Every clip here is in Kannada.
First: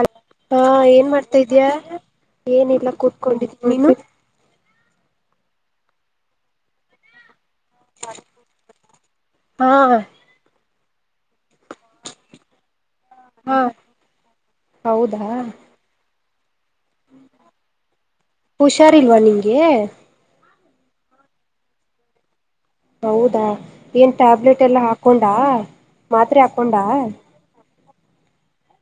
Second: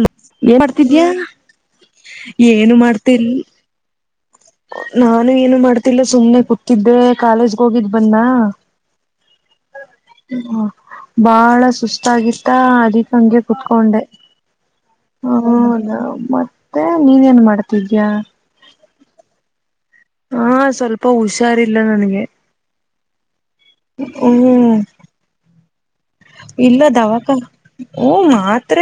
ಅ ಹ ಮಾಡ್ತಿದ್ಯಾ ಏನ್ ಮಾಡ್ತಾ ಇದ್ಯಾ ಏನು ಏನ್ಲ್ಲ ಮಾಡ್ತಿಲ್ ಕೂತ್ಕೊಂಡಿದೀಿ ನೀನು ನಾನು ಏನು ಮಾಡ್ತಿಲ್ಲ ಸುಮ್ನೆ ಕೂತಿದ್ದೆ ಕಾಲೇಜ್ ಹೋಗಿದ್ ಬಂದ ಹಾ ಬಾಳ ಸುಸ್ತಾಗಿತ್ತ ಅದಿ ಹಂಗೆ ಹಾ ಕುೂತ್ಕೊಂಡೆ ಹೌದಾ ಹ ಮ ಮತ್ತೆ ನೀನ್ೇನ್ ಮಾಡ್ತಿದ್ಯಾ ಸರಿಲ್ವಾ ನಿಗೆ ಹಾ ಸ್ವಲ್ಪ ಹುಷಾರಿಲ್ಲ ನನ್ಗೆ ಹೌದಾ ಏನ್ ಟ್ಯಾಬ್ಲೆಟ್ ಹ್ಮ್ ಎಲ್ಲ ಹಾಕೊಂಡಾ ಮಾತ್ರೆ ಇಲ್ಲ ಹಾಕೊಂಡಾ ದವಕ ಓ ಮಾತ್ರ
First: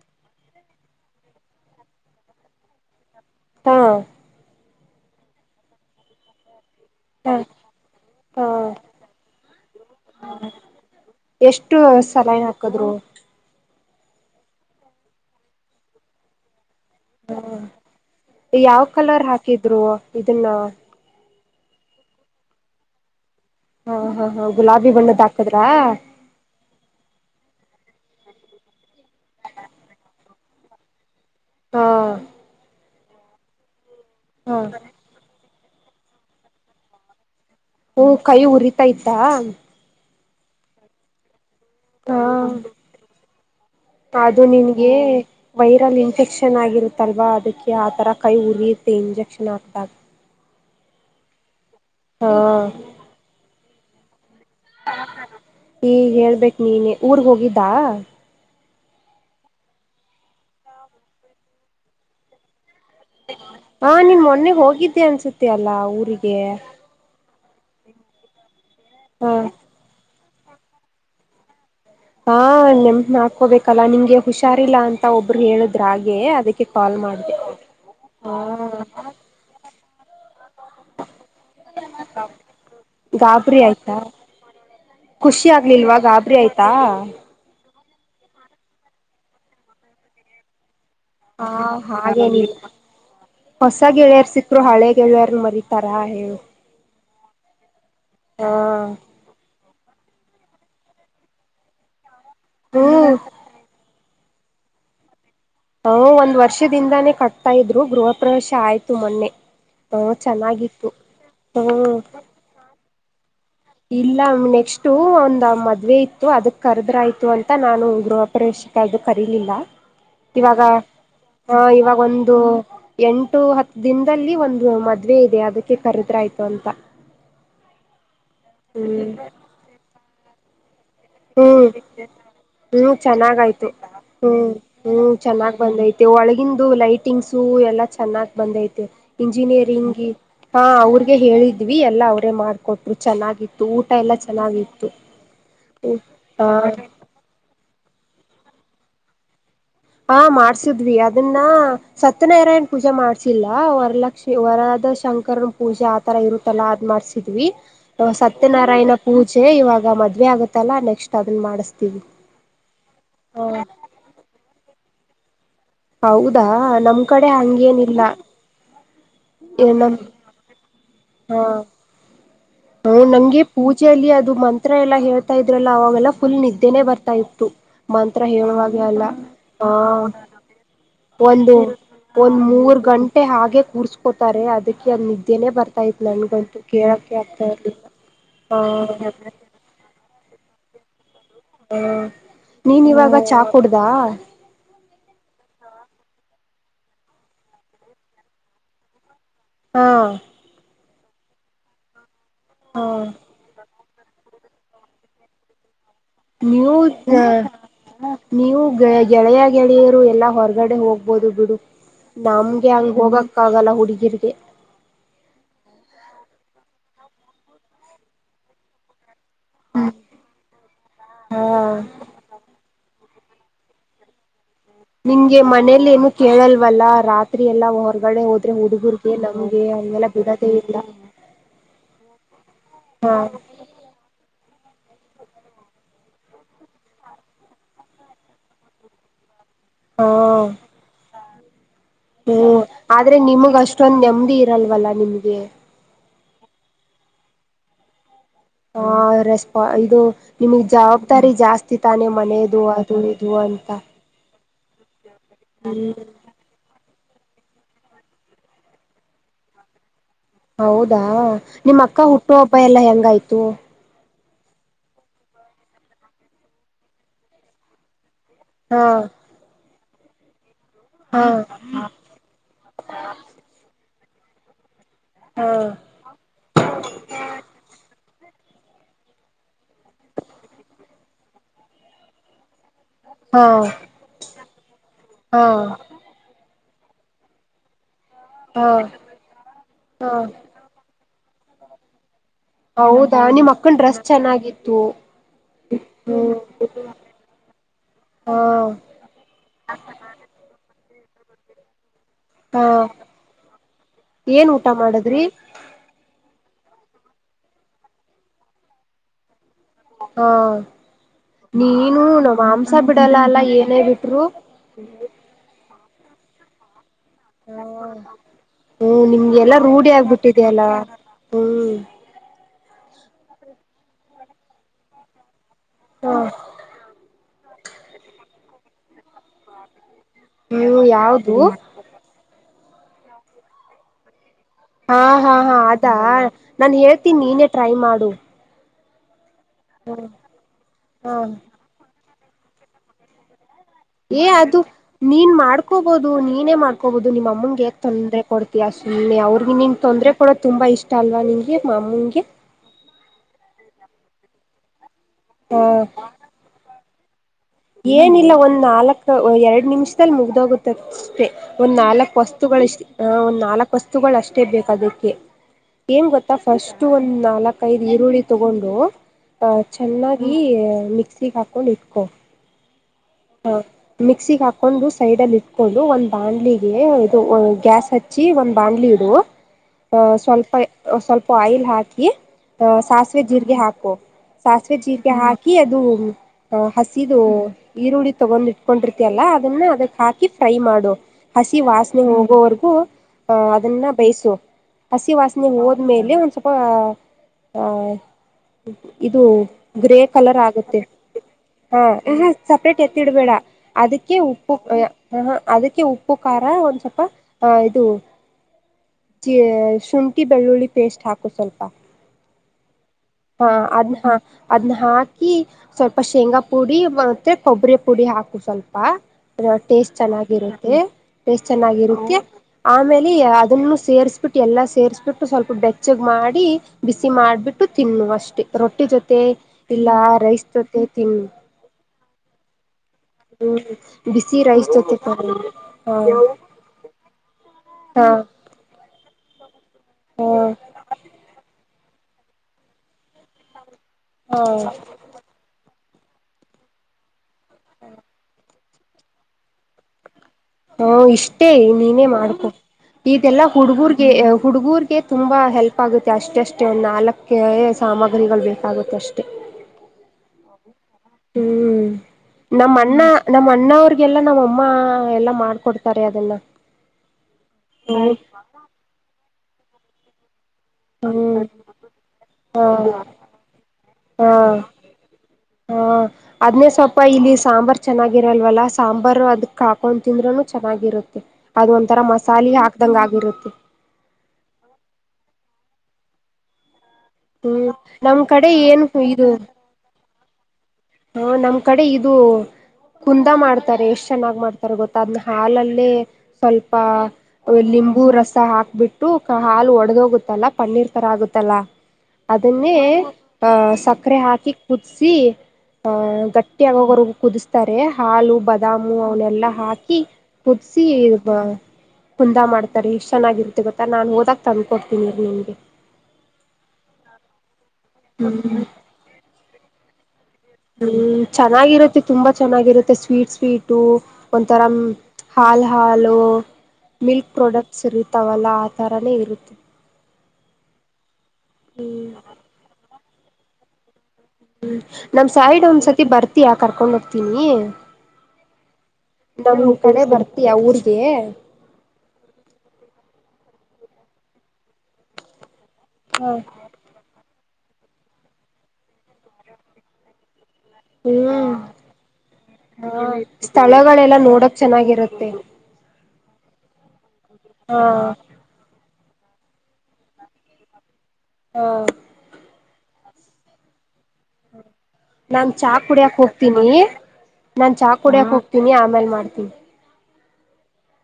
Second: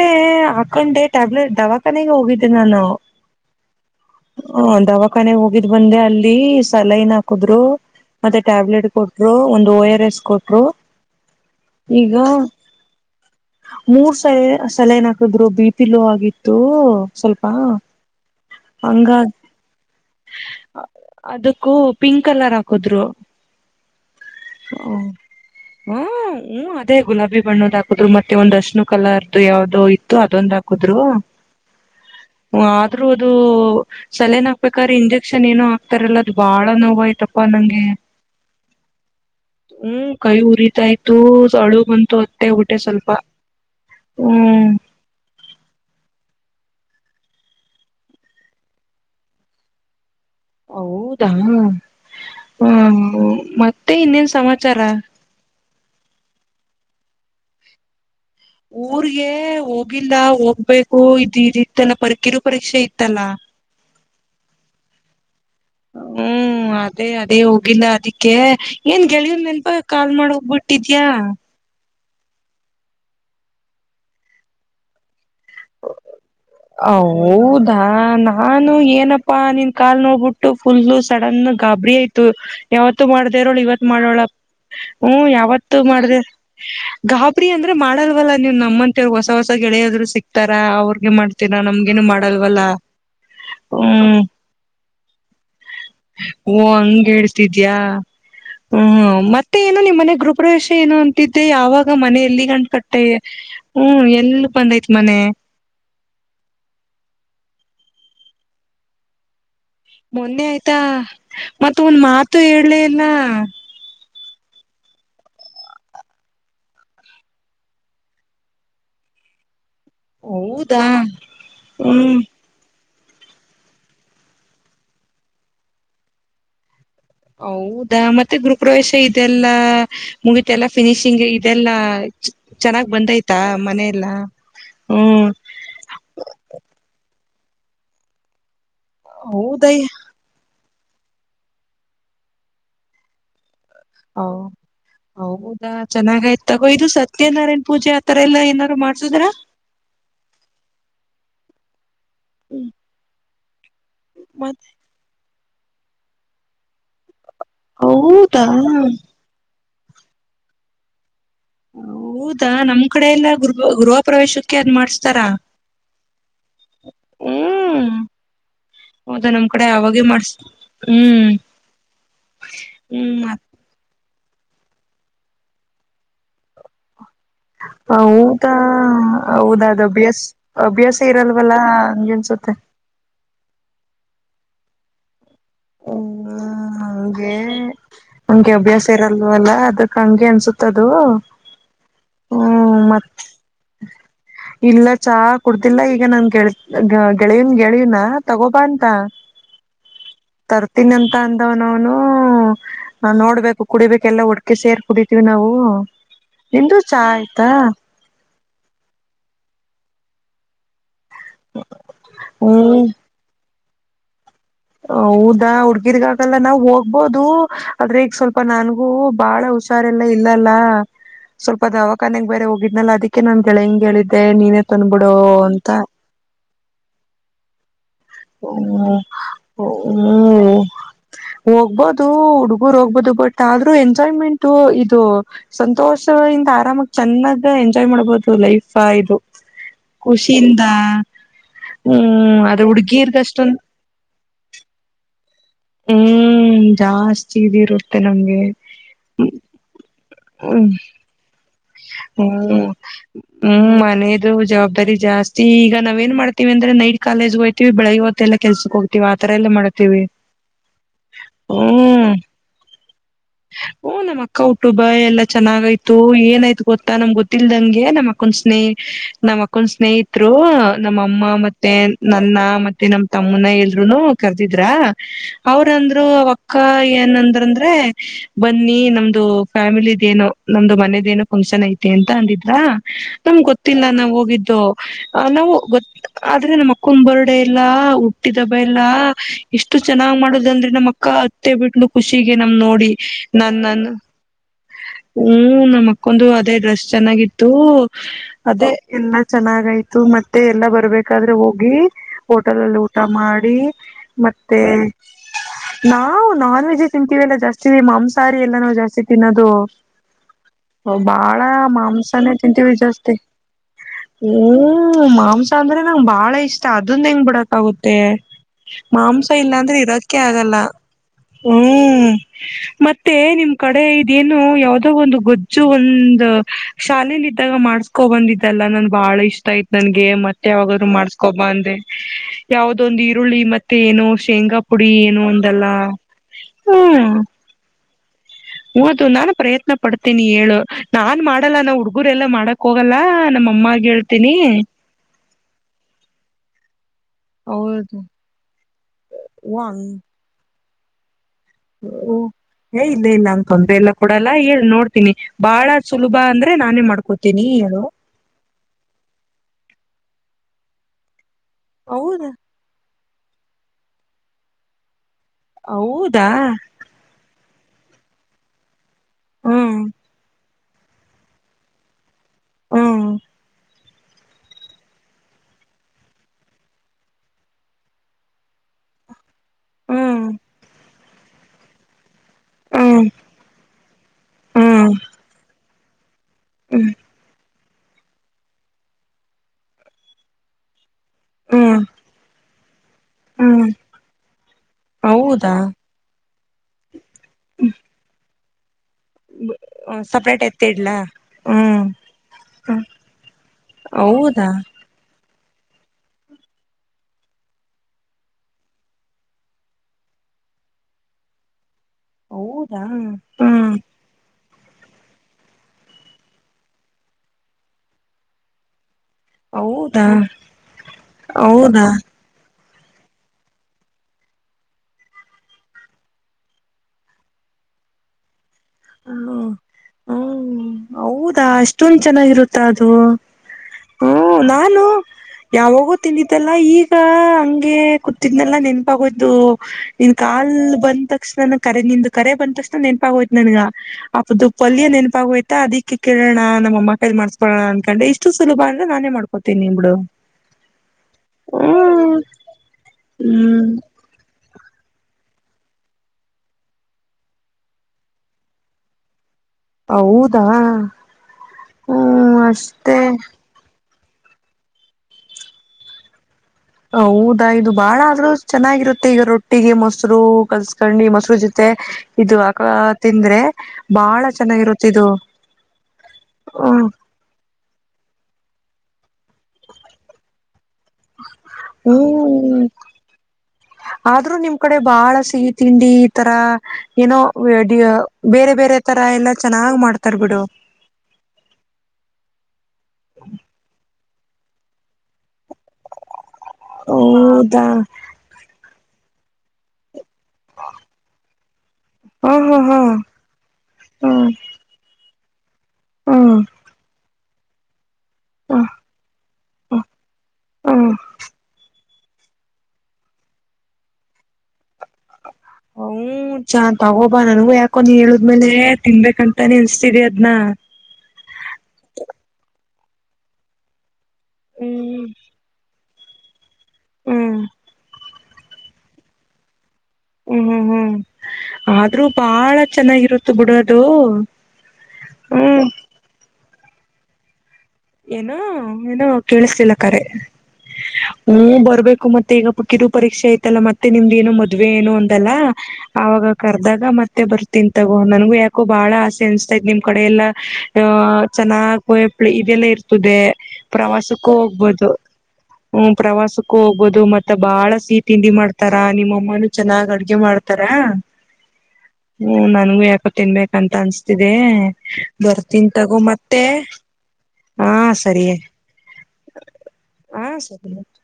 ಹಾಕೊಂಡೆ ಟ್ಯಾಬ್ಲೆಟ್ ದವಾಖಾನೆಗೆ ಹೋಗಿದ್ದೆ ನಾನು ಹಾ ಹ ದವಾಖಾನೆ ಹೋಗಿದ್ ಬಂದೆ ಅಲ್ಲಿ ಸಲೈನ್ ಹ ಹಾಕುದ್ರು ಮತ್ತೆ ಹಾ ಟ್ಯಾಬ್ಲೆಟ್ ಕೊಟ್ರು ಒಂದು ಓ ಆರ್ ಎಸ್ ಕೊಟ್ರು ಎಷ್ಟು ಈಗ ಸಲ ಹಾಕದ್ರು ಮೂರ್ ಸಲ ಏನೋ ಹಾಕಿದ್ರು ಬಿಪಿ ಲೋ ಆಗಿತ್ತು [unintelligible] ಸ್ವಲ್ಪ ಯಾವ ಹಂಗ ಕಲರ್ ಹಾಕಿದ್ರು ಇದನ್ನ ಅದಕ್ಕೂ ಪಿಂಕ್ ಕಲರ್ ಹಾಕದ್ರು ಹಾ ಹಾ ಹಾ ಗುಲಾಬಿ ಬಣ್ಣದ್ದ ಹಾಕದ್ರ ಹ್ಮ ಅದೇ ಗುಲಾಬಿ ಬಣ್ಣದ ಹಾಕಿದ್ರು ಮತ್ತೆ ಒಂದ್ ಅಶ್ಣು ಕಲರ್ದು ಯಾವವುದೋ ಇತ್ತು ಅದೊಂದ್ ಹಾಕಿದ್ರು ಹಾ ಆದ್ರೂ ಅದು [unintelligible] ಹಾ ಹಾಕಬೇಕಾದರೆ ಇಂಜೆಕ್ಷನ್ ಏನೋ [unintelligible] ಅದು ಬಾಳ ನೋವಾಯ್ತಪ್ಪಾ ನಂಗೆ ಹ್ಮ ಕೈ ಉರಿತಾ ಇತ್ತಾ ಹ್ಮ ಕೈ ಉರಿತಾಯಯ್ತು ಆಳು ಬಂತು ಅತ್ತೆ ಹಾ ಬುಟ್ಟೇ ಸ್ವಲ್ಪ ಅದು ಹ್ಮ ಚೆನ್ನಾಗಿರುತ್ತಲ್ವಾ ಅದಕ್ಕೆ ಆ ಥರ ಕೈ ಉರಿಯುತ್ತೆ ಇಂಜೆಕ್ಷನ್ ಹಾಕ್ದಾಗ ಹೌದಾ ಹ ಹಾ ಮತ್ತೆ ಇನ್ನೇನು ಈ ಹೇಳ್ಬೇಕ ನೀನೆ ಊರ್ ಹೋಗಿದ್ದಾ ಊರ್ಗೆ ಹೋಗಿಲ್ಲ ಹೋಗ್ಬೇಕು [unintelligible] ಕಿರು ಪರೀಕ್ಷೆ ಇತ್ತಲ್ಲ. ಹಾ ನಿನ್ ಮೊನ್ನೆ ಹೋಗಿದ್ದೆ ಅನ್ಸುತ್ತೆ ಅಲ್ಲ ಊರಿಗೆ ಹ್ಮ್ ಅದೇ ಅದೇ ಹೋಗಿಲ್ಲ ಅದಿಕ್ಕೆ ಏನ್ ಹ ಗೆಳೆಯರ್ ನೆನಪಾ ಕಾಲ್ ಮಾಡ ಹೋಗ್ಬಿಟ್ಟಿದ್ಯಾ ಹಾ ನೆನಪು ಮಾಡ್ಕೋಬೇಕಲ್ಲ ನಿಂಗೆ ಹುಷಾರಿಲ್ಲಾ ಅಂತ ಒಬ್ಬ. ಹ ಹೌದಾ ಹಾ ನಾನು ಏನಪ್ಪಾ ನಿನ್ ಕಾಲ್ ನೋ. ಫುಲ್ ಸಡನ್ ಗಾಬರಿ ಆಯ್ತು ಯಾವತ್ತು ಮಾಡ್ದ ಗಾಬರಿ ಇರೋಳು ಇವತ್ ಆಯ್ತಾ ಮಾಡೋಳ. ಹ್ಮ ಖುಷಿ ಯಾವತ್ತು ಆಗ್ಲಿಲ್ವಾ ಮಾಡ್ರ ಗಾಬರಿ ಆಯ್ತಾ ಗಾಬರಿ ಅಂದ್ರ. ಮಾಡಲ್ವಲ್ಲ ನೀವ್ ನಮ್ಮಂತವ ಹೊಸ ಹೊಸ ಗೆಳೆಯಾದ್ರು ಸಿಕ್ತಾರ ಅವ್ರರು. ಹಾ ಮಾಡ್ತೀರಾ ನಮ್ಗೇನು ಹಾಗೇನಿಲ್ಲ ಮಾಡಲ್ವಲ್ಲ. ಹೊಸ ಹ್ಮ ಗೆಳೆಯರ್ ಸಿಕ್ಕರು ಹಳೆ ಗೆಳೆಯರ್ ಮರಿತಾರಾ ಹೇಳು ಓ ಹಂಗ ಹೇಳ್ತಿದಿಯ. ಹಾ ಹ್ಮ ಮತ್ತೆ ಏನು ನಿಮ್ಮನೆ. ಗೃಹಪ್ರವೇಶ ಏನು ಅಂತಿದ್ದೆ ಯಾವಾಗ ಮನೆಯಲ್ಲಿ ಗಂಡ್ಕಟ್ಟೆ ಹ್ಮ್ ಹ್ಮ್ ಎಲ್ಲಿ ಬಂದೈತಿ. ಮನೆ. ಹ ಒಂದ್ ವರ್ಷದಿಂದಾನೇ ಕಟ್ತಾ ಇದ್ರು ಗೃಹ ಪ್ರ್ರವೇಶ ಆಯ್ತು ಮೊನ್ನೆ. ಹ ಮೊನ್ನೆ ಆಯ್ತಾ ಚೆನ್ನಾಗಿತ್ತು ಮತ್ತ ಹ್ಮ್ ಒಂದ ಮಾತು ಹೇಳಿಲಾ. ಇಲ್ಲ ನೆಕ್ಸಟ್ ಒಂದ ಮದ್ವೆ ಇತ್ತು ಅದಕ್ ಕರ್ದ್ರಾಯ್ತು ಅಂತ ನಾನು ಗೃಹಪ್ರವೇಶ್. [unintelligible] ಕರೀಲಿಲ್ಲ ಇವಾಗ ಹೌದಾ ಹ್ಮ್ ಇವಾಗೊಂದು ಎಂಟು ಹತ್ತು ದಿನದಲ್ಲಿ ಒಂದು ಮದ್ವೆ ಇದೆ ಅದಕ್ಕೆ ಕರೆದ್ರೆ ಆಯ್ತು ಅಂತ ಹೌದಾ ಮತ್ತೆ ಗುರುಪ್ರವೇಶ ಹ್ಮ್ ಇದೆಲ್ಲಾ ಮುಗಿತೆಲ್ಲಾ. ಫಿನಿಶಿಂಗ್ ಇದೆಲ್ಲಾ ಹ್ಮ್ ಚೆನ್ನಾಗ್ ಹ್ಮ್ ಬಂದೈತಾ ಚೆನ್ನಾಗಾಯ್ತು ಮನೆಯಲ್ಲಾ ಹ್ಮ. ಐತೆ ಒಳಗಿಂದು ಲೈಟಿಂಗ್ಸು ಎಲ್ಲಾ ಚೆನ್ನಾಗಿ ಬಂದೈತೆ ಹೌದಯ ಇಂಜಿನಿಯರಿಂಗ್ ಹಾ ಅವ್ರಿಗೆ ಹೇಳಿದ್ವಿ ಎಲ್ಲಾ ಅವ್ರೇ ಮಾಡ್ಕೊಟ್ರು ಚೆನ್ನಾಗಿತ್ತು. ಊಟ ಎಲ್ಲ ಚೆನ್ನಾಗಿತ್ತು. ಚೆನ್ನಾಗ ಆಯ್ತ್ ಹ ತೊಗೋ ಇದು ಸತ್ಯನಾರಾಯಣ್ ಪೂಜೆ ಆತರ ಎಲ್ಲಾ ಏನಾದಾರು ಮಾಡ್ಸದ್ರ? ಹಾ ಮಾಡ್ಸಿದ್ವಿ ಅದನ್ನ ಸತ್ಯನಾರಾಯಣ ಹ್ಮ್ ಪೂಜೆ ಮಾಡ್ಸಿಲ್ಲ ವರ ಲ್ಲಕ್ಷ ಮತ್ ವರದ ಶಂಕರ ಪೂಜೆ ಆತರ ಇರುತ್ತಲ್ಲಾ ಅದ್ ಮಾಡ್ಸಿ ಹೌದಾ ಸತ್ಯನಾರಾಯಣ ಪೂಜೆ ಇವಾಗ ಮದ್ವೆ ಆಗುತ್ತಲ್ಲಾ ನೆಕ್ಸ್ಟ್ ಅದನ್ನ ಮಾಡಿಸತೀವಿ ಹೌದಾ ನಮ್ ಕಡೆ ಎಲ್ಲಾ ಗೃ ಹ ಗೃಹ ಪ್ರವೇಶಕ್ಕೆ ಅದ್ ಮಾಡ್ಸ್ತಾರ. ಹೌದಾ ನಮ್ ಕಡೆ ಹಂಗೇನಿಲ್ಲ. ಹೌದಾ ನಮ್ ಕಡೆ ಆವಾಗೇ ಮಾಡಸ್ ಹ್ಮ್. ಹ ಹ್ಮ್ ನಂಗೆ ಪೂಜೆಯಲ್ಲಿ ಅದು ಮಂತ್ರ ಎಲ್ಲಾ ಹೇಳ್ತಾ ಇದ್ರಲ್ಲ ಅವಾಗೆಲ್ಲಾ ಫುಲ್ ನಿದ್ದೆನೆ ಬರ್ತಾ ಇತ್ತು ಮಂತ್ರ ಹೌದಾ ಹೇಳುವಾಗೆ ಎಲ್ಲ ಹೌದ ಆ ಅದು ಅಭ್ಯಾಸ ಅಭ್ಯಾಸ ಒಂದು ಇರಲ್ವಲ್ಲ ಹಂಗೆ ಒಂದ್ ಅನ್ಸುತ್ತೆ ಮೂರ್ ಗಂಟೆ ಹಾಗೆ ಕೂರ್ಸ್ಕೋತಾರೆ ಅದಕ್ಕೆ ಅದ್ ನಿದ್ದೆನೆ ಬರ್ತಾ ಇತ್ ಹ್ಮ್ ನನ್ಗಂತು ಕೇಳಕ್ಕೆ ಹಂಗೆ ಆಗ ಹಂಗೆ ಅಭ್ಯಾಸ ಇರಲ್ವಲ್ಲ ಅದಕ್ ಹಂಗೆ ಅನ್ಸುತ್ತದು. ಹ್ಮ ನೀನ್ ಇವಾಗ ಮತ್ ಚಾ ಕುಡ್ದಾ ಇಲ್ಲ ಚಾ ಕುಡ್ದ ಗೊತ್ತಿಲ್ಲ ಈಗ ನನ್ ಗೆಳತಿ ಗ ಗೆಳೆಯನ್ ಗೆಳ್ಯನಾ ತಗೋಬಾ ಅಂತ. ಹಾ ತೀನಿ ಅಂತ ಅಂದವ್ನಾವನು ಹಾ ನೋಡ್ಬೇಕು ಕುಡಿಬೇಕೆಲ್ಲ ಒಡ್ಕೆ ಸೇರ್ ಕುಡಿತೀವಿ ನಾವು ನೀವು ನಿಂದು ಚಾ ಆಯ್ತಾ ನೀವು ಗೆಳೆಯ ಗೆಳೆಯರು ಎಲ್ಲಾ ಹೊರಗಡೆ ಹೋಗ್ ಆಗಬೋದು ಬಿಡು ನಮ್ಗೆ ಹ್ಮ್ ಹಂಗ್ ಹೋಗಕ್ಕ ಆಗಲ್ಲ ಹುಡುಗಿರಿಗೆ ಹೌದಾ ಹುಡ್ಗಿದಗಾಗಲ್ಲ ನಾವವು ಹೋಗ್ಬೋದು ಆದದ್ರೆ ಈಗ ಸ್ವಲ್ಪ ನನ್ಗೂ ಬಾಳ ಹುಷಾರಲ್ಲ ಇಲ್ಲಲ್ಲ ಹಾ ಸ್ವಲ್ಪ ಅದು ಅವಖಾನೆಗೆ ಬೇರೆ ಹೋಗಿದ ಅನಲ್ಲ ಅದಕ್ಕೆ ನಾನ ಗೆಳೆಯನ ಗೆ ಹೇಳಿದ್ದೆ ನೀ ನಿಂಗೆ ಮನೇಲಿ ಏನು ಕೇಳಲ್ವಲ್ಲಾ ರಾತ್ರಿ ಎಲ್ಲಾ ಹೊರಗಡೆ ಹೋದ್ರೆ ಹ್ಮ ಹುಡುಗರ್ಗೆ ನವ್ಗೆ ಅವಗೆಲ್ಲ ಬಿಡತೆ ಹ್ಮ್ ಇಲ್ಲ ಹೋಗ್ಬೋದು ಹುಡ್ಗುರು ಹೋಗ್ಬೋದು ಬಟ್ ಆದ್ರೂ ಎಂಜಾಯ್ಮೆಂಟ್ ಇದು ಸಂತೋಷ ಇಂದ ಆರಾಮಾಗ ಚೆನ್ನಾಗ ಎಂಜಾಯ್ ಮಾಡ್ಬಹದು ಲೈಫ್ ಇದು ಹಾ ಖುಷಿಯಿಂದ ಹ್ಮ್ ಅದ ಉಡಿ ಆದ್ರೆ ನಿಮಗ್ ಅಷ್ಟೊಂದ್ ನೆಮ್ಮದಿ ಇರಲ್ವಲ್ಲ ನಿಮ್ಗೆ ಹ್ಮ್ ಜಾಸ್ತಿ ಇದಿ ಇರುತ್ತೆ ನಮಗೆ ಹಾ ರೆಸ್ಪಾ ಇದು ನಿಮಗ್ ಹ್ಮ್ ಜವಾಬ್ದಾರಿ ಅ ತಾನೆ ಮನೆಯದು ಅದು ಇದು ಹ್ಮ್ ಅಂತ ಮನೇದು ಜವಾಬ್ದಾರಿ ಜಾಸ್ತಿ ಈಗ ನಾವ ನ್ ಮಾಡ್ತೀವಿ ಅಂದ್ರೆ ನೈಟ್ ಕಾಲೇಜ್ ಹೋಗ್ತತಿವಿ ಬೆಳಗ್ ಹೊತ್ತ ಎಲ್ಲ ಕೆಲ್ಸಕ್ ಹೋಗ್ತಿವಿ ಆ ತರ ಎಲ್ಲ ಮಾಡ್ತೀವಿ ಹೌದಾ ನಿಮ್ಮ ಅಕ್ಕ ಹ್ಮ್ ಹುಟ್ಟು ಹಬ್ಬ ಎಲ್ಲಾ ಹೆಂಗಾಯ್ತು ಕೌಟುಂಬ ಎಲ್ಲಾ ಚೆನ್ನಾಗಾಯ್ತು ಏನಾಯ್ತು ಗೊತ್ತಾ ನಮ್ ಗೊತ್ತಿಲ್ದಂಗೆ ನಮ್ಮಕ್ಕ ಅಕ್ಕಂದ ಸ್ನೇಹಿ ಹಾ ನಮ್ಮ್ ಅಕ್ಕಂದ ಸ್ನೇಹಿತರು ನಮ್ಮಮ್ಮ ಹಾ ಮತ್ತೆ ನನ್ನ ಮತ್ತೆ ನಮ್ ತಮ್ಮನ ಎಲ್ರುೂನು ಕರ್ದಿದ್ರ ಹಾ ಅವ್ರಂದ್ರು ಆವಕಅಕ್ಕ ಏನಂದ್ರಂದ್ರೆ ಬನ್ನಿ ನಮ್ದು ಫ್ಯಾಮಿಲಿಿದಏನೋ ನಮ್ದು ಮನದೇಏನೋ ಫಂಕ್ಷನ್ ಐತೆ ಅಂತ ಅಂದಿದ್ರಾ ನಮ್ ಹಾ ಗೊತ್ತಿಲ್ಲ ನಾವ್ ಹೋಗಿದ್ದು ಹಾ ನಾವು ಗೊ ಆದ್ರೆ ನಮ್ಮ ಹಕಂಬರ್ಡೆ ಎಲ್ಲಾ ಹುಟ್ಟಿದಬ ಹಾ ಎಲ್ಲಾ ಎಷ್ಟು ಹಾ ಚೆನ್ನಾಗ್ ಮಾಡುದಂದ್ರೆ ನಮ್ಮಕ್ಕ ಮತ್ತೆ ಬಿಟ್ಟು ಖುಷಿಗೆ ನಮ ನೋಡಿ ಹೌದಾ ನಿಮ್ ನನ್ನ ಅಕ್ಕನ್ ನನ್ ಡ್ರೆಸ್ ಚೆನ್ನಾಗಿತ್ತು ಹ್ಮ ನಮ್ಮ - ಹ್ಮ್ ಅದೇ ಡ್ರೆಸ್ ಚೆನ್ನಾಗಿತ್ತು ಹಾ ಅದೇ ಎಲ್ಲಾ ಚೆನ್ನಯತು ಮೆ ಬರ್ಬೇಕಾದ್ರೆ ಹೋಗಿ ಹೋಟೆಲ್ ಅಲ್ಲಿ ಹಾ ಊಟ ಮಾಡಿ ಏನ್ ಮತ್ತೆ ಊಟ ಮಾಡದ್ರಿ ನಾವು ನಾನ್ ವೆಜ್ೇ ತಿಂತೀವಿ ಎಲ್ಲ ಜಾಸ್ತಿವಿ ಮಾಂಸಾರಿ ಎಲ್ಲ ನಾವು ಜಾಸ್ತಿ ತಿನ್ನೋದು ಹಾ ಬಾಳ ಮಾಂಸನೇ ತಿಂತೀವಿ ಜಾಸ್ತಿ ಬಿಡಲ್ಲ ಅಲ್ಲ ಏನೇ ಬಿಟ್ರು ಊ ಮಾಂಸ ಅಂದ್ರ ನಂಂಗ್ ಬಾಳ ಇಷ್ಟ ಅದನ್ ಹೆಂಗ್ ಬಿಡಕ್ ಹ್ಮ ಆಾಗುತ್ತೆ ಮಾಂಸ ನಿಮ್ಗೆಲ್ಲಾ ಇಲ್ಲಾಂದ್ರೆ ರೂಢಿ ಇರೋಕೆ ಆಗಲ್ಲ ಆಗ್ಬಿಟ್ಟಿದೆಯಲ್ಲ ಹ್ಮ್ ಮತ್ತೆ ನಿಮ್ ಕಡೆ ಇದೇನು ಯಾವದೋ ಒಂದು ಗೊ್ದ್ ಹೆಚ್ಚು ಹ ಒಂದ ಶಾಲೇಲಿ ಇದಾಗ ಮಾಡ್ಸ್ಕೊ ಬಂದಿದ್ದಲ್ಲ ನನ್ ಬಹಳ ಇಷ್ಟ ಆಯ್ತು ನನ್ಗೆ ಮತ್ತೆ ಹ್ಮ್ ಯಾವಾಗಾದ್ರು ಯಾವ್ದು ಮಾಡ್ಸ್ಕೊಬ ಅಂದೆ ಯಾವ್ದ ಒಂದು ಈರುಳ್ಳಿ ಮತ್ತೆ ಏನು ಶೇಂಗಾ ಪುಡಿ ಹಾ ಏನು ಹಾ ಹಾ ಒಂದಲ್ಲ ಅದಾ ನಾನ್ ಹ್ಮ ಹೇಳ್ತೀನಿ ನೀನೇ ಟ್ರೈ ಮಾಡು ಹದು ನಾನು ಪ್ರಯತ್ನ ಪಡ್ತೇನಿ ಹೇಳು ಹ ನಾನ್ ಮಾಡಲ್ಲಾನ ಹುಡುಗ ಗುರೆ ಎಲ್ಲ ಮಾಡಕ್ ಹೋಗಲ್ಲ ನಮ್ಮ ಅಮ್ಮ ಏ ಅದು ನೀನ್ ಮಾಡ್ಕೋಬೋದು ನೀನೇ ಮಾಡ್ಕ ಹೋಬಹುದು ನಿಮ್ಮ ಅಮ್ಮನ್ಗೆ ಹೌದು ತೊಂದರೆ ಕೊಡ್ತೀಯ ಸುಮ್ಮನೆ ಅವ್ರಿಗೆ ನಿನ್ ತೊಂದರೆೆ ಕೊಡ ತುಂಬಾ ಇಷ್ಟ ಅಲ್ವಾ ನಿನ್ಗೆ ಈ ಮಾಾಮುಗೆಿ ಏ ಇಲ್ಲ ಇಲ್ಲ ಅಂತ ತೊಂದ್ರ ಎಲ್ಲ ಕೂಡಲ್ಲಿ ನೋಡ್ತೀನಿ ಬಾಳ ಹ ಸುಲಭಾ ಅಂದ್ರೆ ನಾನೇ ಮಾಡ್ಕ ಏನಿಲ್ಲ ಒಂದ್ ನಾಲ್ಕ್ ಎರಡ್ ನಿಮಿಷದಲ್ಲಿ ಮುಗ್ದೋಗುತ್ತಷ್ಟೆ ಒಂದ್ ನಾಲ್ಕ್ ಹೌದು ವಸ್ತುಗಳುಷ್ಟ ಒಂದ್ ನಾಲ್ಕಕ್ ವಸ್ತುಗಳು ಅಷ್ಟೇ ಬೇಕು ಅದಕ್ಕೆ ಏನ್ ಹೌದಾ ಗೊತ್ತಾ ಫಸ್ಟ್ ಒಂದ್ ನಾಲ್ಕ ಐದು್ ಈರುಳ್ಳಿ ತಗೊಂಡು ಅಹ ಹ್ಮ್ ಚೆನ್ನಾಗಿ ಮಿಕ್ಸಿಗೆ ಹಾಕೊಂಡ್ ಇಟ್ಕೊ ಹ್ಮ್ ಹ ಮಿಕ್ಸಿಗೆ ಹಾಕೊಂಡು ಸೈಡ ಅಲ್ಲಿ ಇಟ್ಕೊಂಡು ಒಂದ್ ಬಾಣ್ಲಿಗೆ ಇದು ಗ್ಯಾಸ್ ಹಚ್ಚಿ ಒಂದ್ ಬಾಣ್ಲಿ ಇ- ಹ್ಮ್ ಸ್ವಲ್ಪ ಸ್ವಲ್ಪ ಆಯಿಲ್ ಹಾಕಿ. ಹ್ಮ್ ಸಾಸಿವೆ ಜೀರಿಗೆ ಹಾಕು ಸಾಸಿವೆ ಹ್ಮ್ ಜೀರಿಗೆ ಹಾಕಿ ಅದು. ಆ ಹ್ಮ್ ಹಸಿದು ಈರುಳ್ಳಿ ತಗೊಂಡ್ ಇಟ್ಕೊಂಡಿರ್ತಿಯಲ್ಲ ಅದನ್ನ ಅದಕ್ ಹಾಕಿ ಫ್ರೈ ಮಾಡು. ಹಸಿ ಹ್ಮ್ ವಾಸನೆ ಹೋಗೋವರ್ಗೂ ಅಹ ಹ್ಮ್ ಅದನ್ನ ಬೇಸು. ಹಸಿ ವಾಸನೆ ಹೌದಾ ಹೋದ್ಮೇಲೆ ಒಂದು್ ಸ್ವಲ್ಪ ಆ- ಇದು ಗ್ರೇ ಕಲರ್ ಸಪ್ರೇಟ್ ಆಗುತ್ತೆ ಎತ್ತಿಡ್ಲಾ ಹ್ಮ್ ಹ- ಟ್ ಎತ್ತಿಡ್ಬೇಡ ಅದಕ್ಕೆ ಹೌದಾ ಉಪ್ಪು. ಅದಕ್ಕೆ ಉಪ್ಪು ಖಾರ ಒಂದ್ ಸ್ವಲ್ಪ ಆ ಇದು. ಜ ಶುಂಠಿ ಬೆಳ್ಳುಳ್ಳಿ ಪೇಸ್ಟ್ ಹಾಕು ಸ್ವಲ್ಪ. ಹೌದಾ ಹಾ- ಹ್ಮ್ ಅದ -ಹಾ ಅದ್ನ್ನ ಹಾಕಿ ಸ್ವಲ್ಪ ಶೇಂಗಾ ಪುಡಿ ಮತ್ತೆ ಕೊಬ್ಬರಿ ಪುಡಿ ಹಾಕು ಸ್ವಲ್ಪ. ಟೇಸ್ಟ್ ಹೌದಾ ಚೆನ್ನಾಗಿರುತ್ತೆ ಟೇಸ್ಟ್ ಹೌದಾ ಚೆನ್ನಾಗಿರುತ್ತೆ ಆಮೇಲೆ ಅದನ್ನು ಸೇರ್ಸ್ಬಿಟ್ಟು ಎಲ್ಲಾ ಸೇರ್ಸ್ಬಿಟ್ಟು ಸ್ವಲ್ಪ ಬೆಚ್ಚಗ್ ಮಾಡಿ ಬಿಸಿ ಮಾಡ್ಬಿಟ್ಟು. ತಿನ್ನು ಅಷ್ಟೆ ರೊಟ್ಟಿ ಜೊತೆ ಹ್ಮ್ ಇಲ್ಲ ರೈಸ್ ಹ್ಮ್ ಜೊತೆ ತಿನ್ನು. ಹ ಹ್ಮ್ -ಹ ಬಿಸಿ ರೈಸ್ ನಾನು ಜೊತೆ ತಿನ್ನು ಯಾವಾಗೂ ತಿಂದಿದ್ದಲ್ಲ ಈಗ. ಹಾ ಹಾ ಕೂತಿದ್ನಲ್ಲಾ ನೆನ್ಪಾಗೋಯ್್ದು ನಿನ್ ಕಾಲ್ ಬಂದ ತಕ್ಷಣ. ಕರೆ ನಿಂದು ಕರೆ ಬಂದಕ್ಷಣ ನೆನಪಾಗೋಯ್ತು ನನ್ಗ ಅಪ ದು ಹಾ ಪಲ್ಯ ನೆನಪಾಗ ಹೋಯ್ತಾ ಅದಕ್ ಅಕ್ಕಿ ಕೇಳೋಣ ನಮ್ಮ ಕೈ್ ಮಾಡ್ಸ್ಕೋಣ ಅನ್ಕೊಂಡೆ ಇಷ್ಟು ಸುಲಭ ಅಂದ್ರೆ ನಾನೇ ಮಾಡ್ಕೋತೀನಿ- ಇ -ಬಿಡು. ಹ- ಇಷ್ಟೇ ನೀನೇ ಹ್ಮ್ ಮಾಡ್ಕೊ ಇದೆಲ್ಲಾ ಹುಡುಗೂರ್ಗೆ ಹುಡುಗೂರ್ಗೆ. ತುಂಬ ಹೆಲ್ಪ್ ಆಗುತ್ತೆ ಅಷ್ಟಷ್ಟೇ ಒಂದು ನಾಲ್ಕ ಸಾಮಗ್ರಿಗಳು ಬೇಕಾಗುತ್ತೆ ಅಷ್ಟೆ. ಹೌದಾ ಹ್ಮ್ ಹ್ಮ್ -ನಮ್ಮ ಅಣ್ಣ ಅಷ್ಟೇ ನಮ್ಮ ಅಣ್ಣ ಅವ್ರ ಎಲ್ಲಾ ನಮ್ಮ ಅಮ್ಮ ಎಲ್ಲಾ ಮಾಡ್ಕೊಡ್ತಾರೆ ಅದನ್ನ. ಹೌದಯದು ಬಾಳ ಆದ್ರೂ ಚೆನ್ನಾಗಿರುತ್ತೆ ಈಗ ರೊಟ್ಟಿಗೆ ಮೊಸರು. ಕಲ್ಸ್ಕೊಂಡಿ ಮೊಸರು ಹ್ಮ್ ಜೊತೆ ಇದು ಹಾ ಅಕ ತಿಂದ್ರೆ ಬಹಳ ಹಾ ಚೆನ್ನಾಗಿರುತ್ತೆ ಇದು. ಹಾ- ಅದ್ನೇ ಹ್ಮ ಸ್ವಲ್ಪ ಇಲ್ಲಿ ಸಾಂಬಾರ್ ಚೆನ್ನಾಗಿರಲ್ವಲ್ಲ ಸಾಂಬಾರು ಅದಕ್ ಕಾಕೊಂಡು ತಿಂದ್ನು ಚೆನ್ನಾಗಿರುತ್ತೆ ಅದ ಒಂಂತರ ಮಸಾಲೆ ಹ್ಮ್ ಹಾಕ್ದಂಗ ಆಗಿರುತ್ತೆ ಆದ್ರೂ ನಿಮ್ ಕಡೆ ಬಾಳ ಸಿಹಿ ತಿಂಡಿ ಈ ತರ. ಏನೋ ಹ್ಮ್ ನಮ್ ಕಡೆ ಬೇರೆ ಬೇರೆ ಏನು ತರ ಎಲ್ಲಾ ಇದು ಚೆನ್ನಾಗ್ ಮಾಡ್ತಾರ ಬಿಡು. ಹಾ -ನಮ್ ಕಡೆ ಇದು ಕುಂದ ಮಾಡ್ತಾರೆ ಎಷ್ಟ. ಚೆನ್ನಾಗ್ ಮಾಡ್ತಾರೆ ಗೊತ್ತ ಅದ್ನ್ನ ಹಾಲಲ್ಲೇ ಸ್ವಲ್ಪ ಹೌದಾ ಲಿಂಬು ರಸ ಹಾಕ್ಬಿಟ್ಟ. ಹಾಲು ಒಡೆದೋಗುತ್ತಲ್ಲ ಪನ್ನೀರ್ ತರ ಆಗುತ್ತಲ್ಲಾ. ಹ ಹಾ ಅದನ್ನೇ ಹಾ ಅಹ ಸಕ್ಕರೆ ಹ್ಮ್ ಹಾಕಿ ಕುದಸಿಸಿ. ಆಹ ಹ್ಮ್ ಗಟ್ಟಿಯಗವರೆಗೂ ಕುದಿಸ್ತಾರೆ. ಹಾಲು ಹ್ಮ್ ಬಾದಾಮು ಅವನ್ನಲ್ಲ ಹಾಕಿ ಕುದಿಸಿ. ಹ್ಮ್ ಕುಂದಾ್ತಾರೆ ಎಷ್ಟು ಚೆನ್ನಾಗಿರ್ತೆ ಗೊತ್ತ ನನ್ ಓದಕ್ ತಂದ್ಕೊ. ಹ -ಚಂತಗಬ ನಾನ ಯ. ಡ ಹ್ಮ್ -ಹೇಳಿದ್ಮೇಲೆ ತಿನ್ಬೇಕಂತೆನ್ಸ್ತಿದೆ -ಅ- ಹ್ಮ್- ಚೆನ್ನಾಗಿರತ್ತೆ ತುಂಬಾ ಚೆನ್ನಾಗಿರುತ್ತೆ ಸ್ವೀಟ್ ಸ್ವೀಟು. ಒಂಥರ ಹ್ಮ್ ಹಾಲು ಹಾಲು ಮಿಲ್ಕ್ ಹ್ಮ್ ಪ್ರಾಡಕ್ಟ್ಸ್ ಇತಿ. ತವಲ್ಲ- ಆ -ಥರನೇ ಇರುತ್ತೆ. ಹ್ಮ್- ಹ್ಮ್ -ಹ್ಮ್ -ಆದ್ರೂ ಬಾಳ ಚೆನ್ನಾಗಿರುತ್ತ ಬಿಡೋದು. ಹ್ಮ್- ನಮ್ ಹ್ಮ್ ಸಾಯಿಡ್ ಒಂದ್ಸತಿ ಬರ್ತಯಾ ಕರ್ಕೊಂಡ್ ಹೋಗತೀನಿ. ಏನೋ ಅವ ಏನೋ ಕೇಳಿಸ್ತಿಲ್ಲ ಕರೆ. ಕಡೆ ಬರ್ತೀಯ ಊರ್ಗೆ ಹ್ಮ್ -ಬರ್ಬೇಕು ಮತ್ತೆ ಈಗ ಕಿರು ಪರೀಕ್ಷೆ ಐ್ಲ್ಲ ಮತ್ತೆ. ಮತ್ತೆ ನಿಮ್ದೇನೋ ಮದ್ವೆ ಏನು ಅಂದಲ್ಲ ಆವಾಗ ಕರ್ದಾಗ ಮತ್ತೆ ಬರ್. ತಿಂತಗೋ ನನ್ಗೂ ಯಾಕೋ ಬಾಳ ಆಸೆ ಅನ್ಸ್ತಾ ಇದ್ ನಿಮ್ ಕಡೆ ಎಲ್ಲಾ. ಹಾ ಹ್ಮ್ ಚೆನ್ನಾಗಿ [unintelligible] ಇದೀನಿ ಹಾ [unintelligible] ಸ್ಥಳಗಳೆಲ್ಲಾ ಪ್ರವಾಸಕ್ಕೂ ನೋಡಕ್ ಹೋಗ್ಬಹದು ಚೆನ್ನಾಗಿರುತ್ತೆ ಪ್ರವಾಸಕ್ಕೂ ಹೋಗ್ಬಹದು ಮತ್ತೆ ಬಹಳ ಹಾ ಸೀ ತಿಂಡಿ ಮಾಡ್ತಾರ. ನಿಮ್ಮಮ್ಮೂ ಚೆನ್ನಾಗ್ ಅಡ್ಗೆ ಮಾಡ್ತಾರ ಹ ಹಾ ನನ್ಗೂ ಯಾಕ ತಿನ್ಬೇಕಂತ ಅನ್ಸ್ತಿದೆ ನಾನ್ ಬರ್ತಿನ್ ಚಾ ತಗೋ ಕುಡಿಯಕ್ ಮತ್ತೆ ಹೋಗ್ತೀನಿ ಹಾ ನಾನ್ ಚಾ ಸರಿ ಕುಡಿಯಕ್ ಹೋಗ್ತೀನಿ ಆಮೇಲ್ ಮಾಡ್ತೀನಿ. ಹಾ ಸರಿ ಅಯ್ತು